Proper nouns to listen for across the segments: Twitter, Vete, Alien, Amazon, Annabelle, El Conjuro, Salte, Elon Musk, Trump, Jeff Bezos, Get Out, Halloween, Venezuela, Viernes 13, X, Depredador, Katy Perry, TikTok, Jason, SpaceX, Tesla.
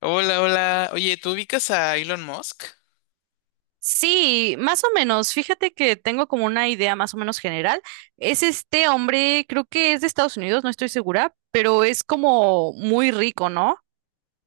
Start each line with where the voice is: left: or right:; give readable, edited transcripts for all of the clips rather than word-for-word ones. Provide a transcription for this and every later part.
left: Hola, hola. Oye, ¿tú ubicas a Elon Musk?
right: Sí, más o menos. Fíjate que tengo como una idea más o menos general. Es este hombre, creo que es de Estados Unidos, no estoy segura, pero es como muy rico, ¿no?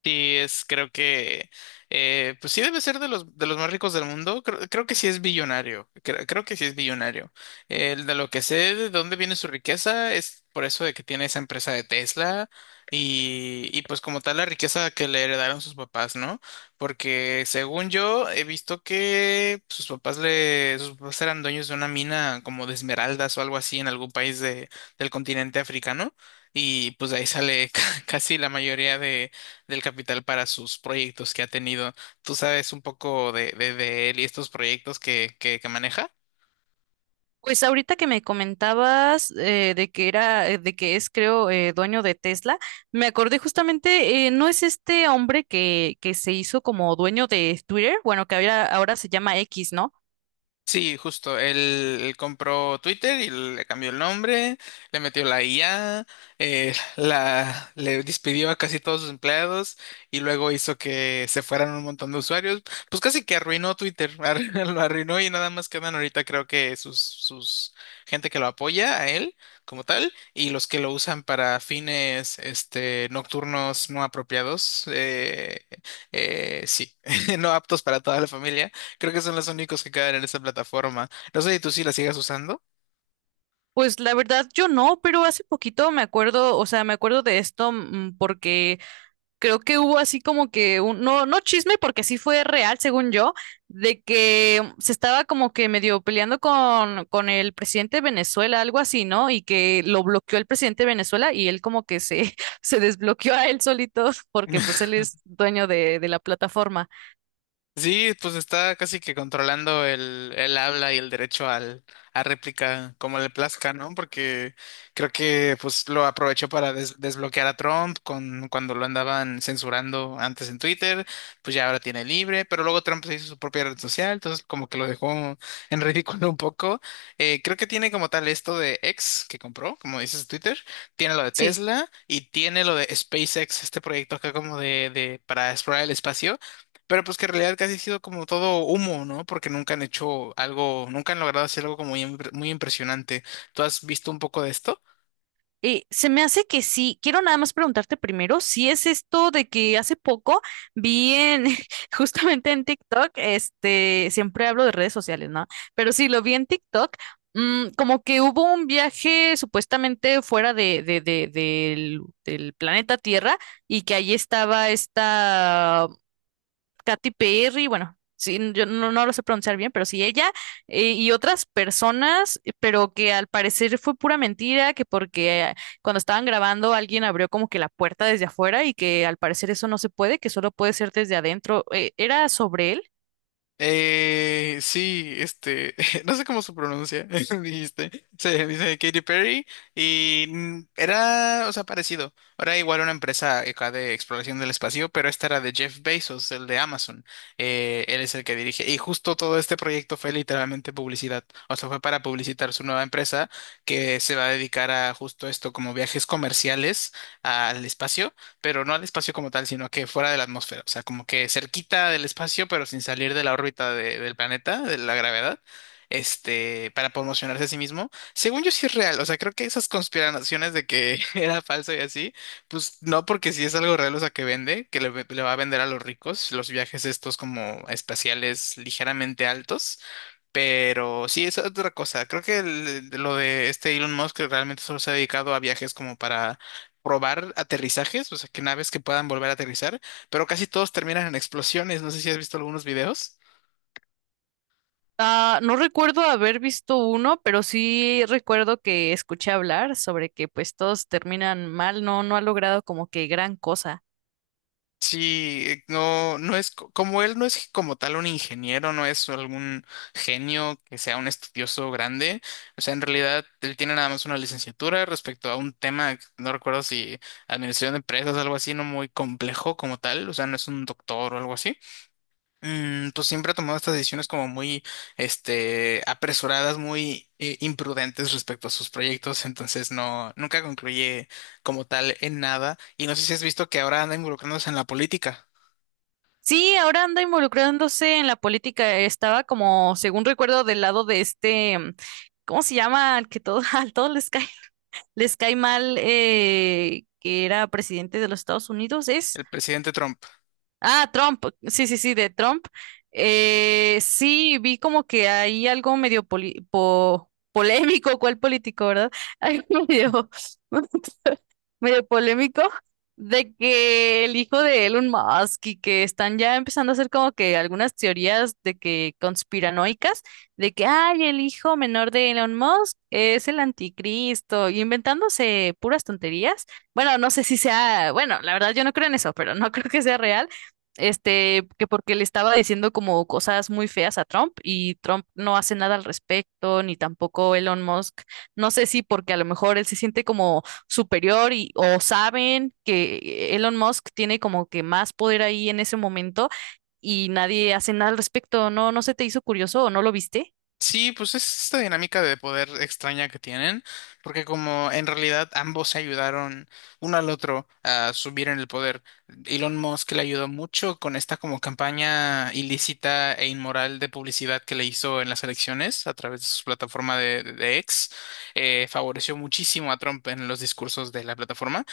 left: Sí, creo que, pues sí debe ser de los más ricos del mundo. Creo que sí es billonario. Creo que sí es billonario. El de lo que sé de dónde viene su riqueza es por eso de que tiene esa empresa de Tesla y pues como tal la riqueza que le heredaron sus papás, ¿no? Porque según yo he visto que sus papás eran dueños de una mina como de esmeraldas o algo así en algún país del continente africano y pues de ahí sale casi la mayoría de del capital para sus proyectos que ha tenido. ¿Tú sabes un poco de él y estos proyectos que maneja?
right: Pues ahorita que me comentabas de que era, de que es, creo, dueño de Tesla, me acordé justamente, ¿no es este hombre que se hizo como dueño de Twitter? Bueno, que ahora se llama X, ¿no?
left: Sí, justo. Él compró Twitter y le cambió el nombre, le metió la IA, le despidió a casi todos sus empleados y luego hizo que se fueran un montón de usuarios. Pues casi que arruinó Twitter, lo arruinó y nada más quedan ahorita creo que sus gente que lo apoya a él como tal y los que lo usan para fines este, nocturnos no apropiados. Sí, no aptos para toda la familia. Creo que son los únicos que caen en esa plataforma. No sé si tú sí la sigas usando.
right: Pues la verdad yo no, pero hace poquito me acuerdo, o sea, me acuerdo de esto mm, porque creo que hubo así como que un, no, no chisme, porque sí fue real, según yo, de que mm, se estaba como que medio peleando con el presidente de Venezuela, algo así, ¿no? Y que lo bloqueó el presidente de Venezuela y él como que se, se desbloqueó a él solito, porque pues él es dueño de la plataforma.
left: Sí, pues está casi que controlando el habla y el derecho al, a réplica como le plazca, ¿no? Porque creo que pues lo aprovechó para desbloquear a Trump cuando lo andaban censurando antes en Twitter, pues ya ahora tiene libre, pero luego Trump se hizo su propia red social, entonces como que lo dejó en ridículo un poco. Creo que tiene como tal esto de X que compró, como dices Twitter, tiene lo de
right: Sí.
left: Tesla y tiene lo de SpaceX, este proyecto acá como de para explorar el espacio. Pero pues que en realidad casi ha sido como todo humo, ¿no? Porque nunca han hecho algo, nunca han logrado hacer algo como muy, muy impresionante. ¿Tú has visto un poco de esto?
right: Se me hace que sí. Quiero nada más preguntarte primero si es esto de que hace poco vi en, justamente en TikTok, este, siempre hablo de redes sociales, ¿no? Pero sí, lo vi en TikTok, mm, como que hubo un viaje supuestamente fuera del planeta Tierra y que ahí estaba esta Katy Perry, bueno, sí, yo no, no lo sé pronunciar bien, pero sí ella y otras personas, pero que al parecer fue pura mentira, que porque cuando estaban grabando alguien abrió como que la puerta desde afuera y que al parecer eso no se puede, que solo puede ser desde adentro. ¿era sobre él?
left: Sí, este, no sé cómo se pronuncia, dijiste. Se dice Katy Perry y mm, era, o sea, parecido. Era igual una empresa acá de exploración del espacio, pero esta era de Jeff Bezos, el de Amazon. Él es el que dirige. Y justo todo este proyecto fue literalmente publicidad. O sea, fue para publicitar su nueva empresa que se va a dedicar a justo esto, como viajes comerciales al espacio pero no al espacio como tal, sino que fuera de la atmósfera, o sea, como que cerquita del espacio, pero sin salir de la órbita del planeta, de la gravedad, este, para promocionarse a sí mismo. Según yo sí es real, o sea, creo que esas conspiraciones de que era falso y así, pues no, porque si es algo real, o sea, que vende, le va a vender a los ricos, los viajes estos como espaciales ligeramente altos. Pero sí, es otra cosa. Creo que lo de este Elon Musk que realmente solo se ha dedicado a viajes como para probar aterrizajes, o sea, que naves que puedan volver a aterrizar, pero casi todos terminan en explosiones. No sé si has visto algunos videos.
right: Ah, no recuerdo haber visto uno, pero sí recuerdo que escuché hablar sobre que pues todos terminan mal, no, no ha logrado como que gran cosa.
left: Sí, no, como él, no es como tal un ingeniero, no es algún genio que sea un estudioso grande. O sea, en realidad él tiene nada más una licenciatura respecto a un tema, que no recuerdo si administración de empresas, algo así, no muy complejo como tal. O sea, no es un doctor o algo así. Mm, pues siempre ha tomado estas decisiones como muy, este, apresuradas, muy imprudentes respecto a sus proyectos, entonces no, nunca concluye como tal en nada. Y no sé si has visto que ahora anda involucrándose en la política,
right: Sí, ahora anda involucrándose en la política. Estaba como, según recuerdo, del lado de este, mm, ¿cómo se llama? Al que todo, a todos les les cae mal, que era presidente de los Estados Unidos, ¿es?
left: el presidente Trump.
right: Ah, Trump, sí, de Trump. Sí, vi como que hay algo polémico, ¿cuál político, verdad? Algo medio, medio polémico de que el hijo de Elon Musk y que están ya empezando a hacer como que algunas teorías de que conspiranoicas, de que, ay, el hijo menor de Elon Musk es el anticristo, y inventándose puras tonterías. Bueno, no sé si sea, bueno, la verdad yo no creo en eso, pero no creo que sea real este, que porque le estaba diciendo como cosas muy feas a Trump y Trump no hace nada al respecto, ni tampoco Elon Musk. No sé si porque a lo mejor él se siente como superior y o saben que Elon Musk tiene como que más poder ahí en ese momento y nadie hace nada al respecto. ¿No, no se te hizo curioso o no lo viste?
left: Sí, pues es esta dinámica de poder extraña que tienen, porque como en realidad ambos se ayudaron uno al otro a subir en el poder. Elon Musk le ayudó mucho con esta como campaña ilícita e inmoral de publicidad que le hizo en las elecciones a través de su plataforma de X. Favoreció muchísimo a Trump en los discursos de la plataforma.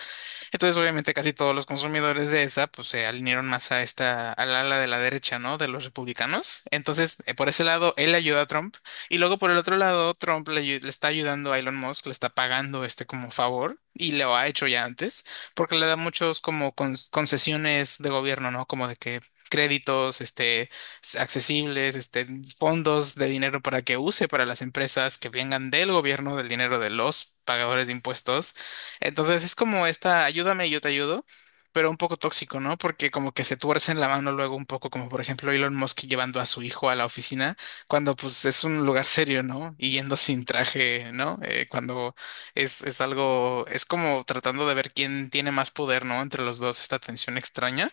left: Entonces, obviamente, casi todos los consumidores de esa, pues se alinearon más a esta, al ala de la derecha, ¿no? De los republicanos. Entonces, por ese lado, él ayuda a Trump. Y luego, por el otro lado, le está ayudando a Elon Musk, le está pagando este como favor. Y lo ha hecho ya antes, porque le da muchos como concesiones de gobierno, ¿no? Como de que créditos, este, accesibles, este, fondos de dinero para que use para las empresas que vengan del gobierno, del dinero de los pagadores de impuestos. Entonces es como esta, ayúdame y yo te ayudo, pero un poco tóxico, ¿no? Porque como que se tuercen la mano luego un poco, como por ejemplo Elon Musk llevando a su hijo a la oficina, cuando pues es un lugar serio, ¿no? Y yendo sin traje, ¿no? Cuando es algo, es como tratando de ver quién tiene más poder, ¿no? Entre los dos, esta tensión extraña.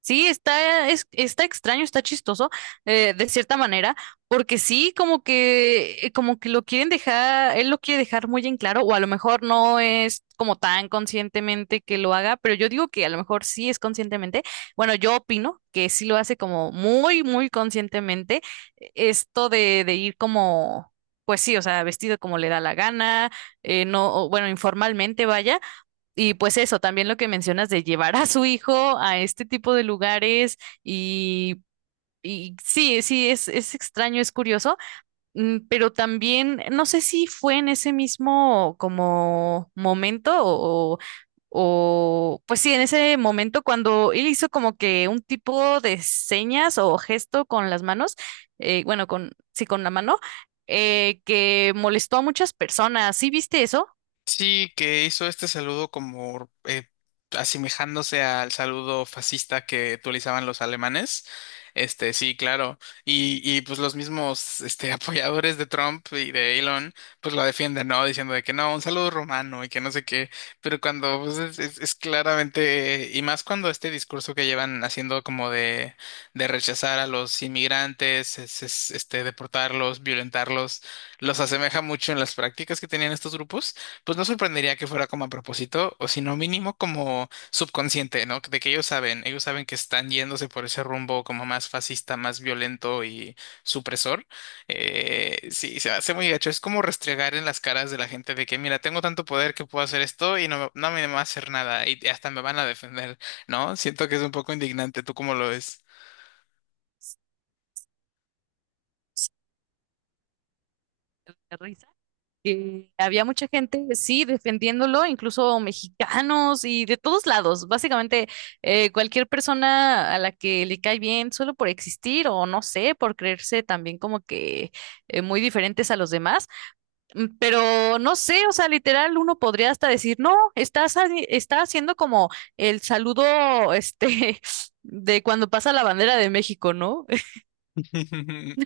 right: Sí, está extraño, está chistoso, de cierta manera, porque sí, como que lo quieren dejar, él lo quiere dejar muy en claro, o a lo mejor no es como tan conscientemente que lo haga, pero yo digo que a lo mejor sí es conscientemente. Bueno, yo opino que sí lo hace como muy conscientemente, esto de ir como, pues sí, o sea, vestido como le da la gana, no, o bueno, informalmente vaya y pues eso, también lo que mencionas de llevar a su hijo a este tipo de lugares y, y sí, sí, es extraño, es curioso, mm, pero también no sé si fue en ese mismo como momento o pues sí, en ese momento cuando él hizo como que un tipo de señas o gesto con las manos, bueno, con, sí, con la mano, que molestó a muchas personas. ¿Sí viste eso?
left: Sí, que hizo este saludo como asemejándose al saludo fascista que utilizaban los alemanes. Este, sí, claro. Y pues los mismos este, apoyadores de Trump y de Elon, pues lo defienden, ¿no? Diciendo de que no, un saludo romano y que no sé qué. Pero cuando pues, es claramente, y más cuando este discurso que llevan haciendo como de rechazar a los inmigrantes, es, este, deportarlos, violentarlos, los asemeja mucho en las prácticas que tenían estos grupos. Pues no sorprendería que fuera como a propósito, o si no mínimo como subconsciente, ¿no? De que ellos saben que están yéndose por ese rumbo como más fascista, más violento y supresor. Sí, se hace muy gacho. Es como restregar en las caras de la gente de que, mira, tengo tanto poder que puedo hacer esto y no, no me va a hacer nada y hasta me van a defender, ¿no? Siento que es un poco indignante. ¿Tú cómo lo ves?
right: De risa. Que había mucha gente, sí, defendiéndolo, incluso mexicanos y de todos lados. Básicamente, cualquier persona a la que le cae bien solo por existir o no sé, por creerse también como que muy diferentes a los demás. Mm, pero no sé, o sea, literal, uno podría hasta decir, no, está haciendo como el saludo, este, de cuando pasa la bandera de México, ¿no?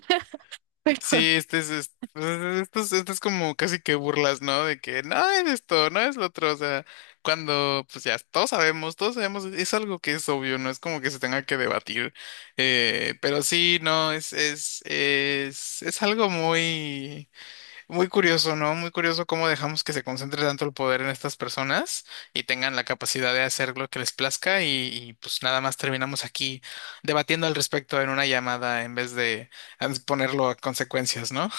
left: Sí, pues, esto es como casi que burlas, ¿no? De que no es esto, no es lo otro, o sea, cuando pues ya todos sabemos, es algo que es obvio, no es como que se tenga que debatir, pero sí, no, es algo muy... Muy curioso, ¿no? Muy curioso cómo dejamos que se concentre tanto el poder en estas personas y tengan la capacidad de hacer lo que les plazca pues nada más terminamos aquí debatiendo al respecto en una llamada en vez de ponerlo a consecuencias, ¿no?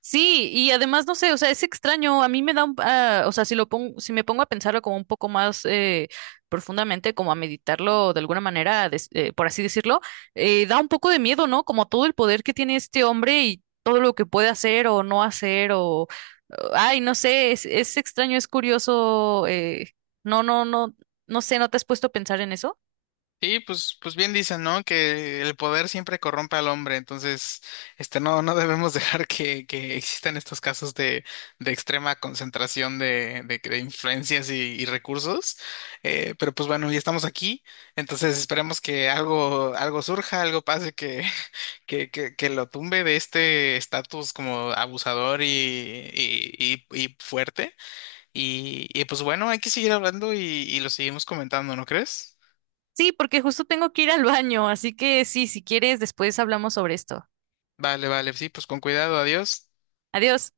right: Sí, y además no sé, o sea, es extraño, a mí me da un, ah, o sea, si lo pongo, si me pongo a pensarlo como un poco más profundamente, como a meditarlo de alguna manera, por así decirlo, da un poco de miedo, ¿no? Como todo el poder que tiene este hombre y todo lo que puede hacer o no hacer o, ay, no sé, es extraño, es curioso, no, no sé, ¿no te has puesto a pensar en eso?
left: Sí, pues bien dicen, ¿no? Que el poder siempre corrompe al hombre, entonces, este, no, no debemos dejar que existan estos casos de extrema concentración de influencias y recursos. Pero pues bueno, ya estamos aquí, entonces esperemos que algo, algo surja, algo pase que, que lo tumbe de este estatus como abusador y fuerte. Y pues bueno, hay que seguir hablando y lo seguimos comentando, ¿no crees?
right: Sí, porque justo tengo que ir al baño, así que sí, si quieres, después hablamos sobre esto.
left: Vale, sí, pues con cuidado, adiós.
right: Adiós.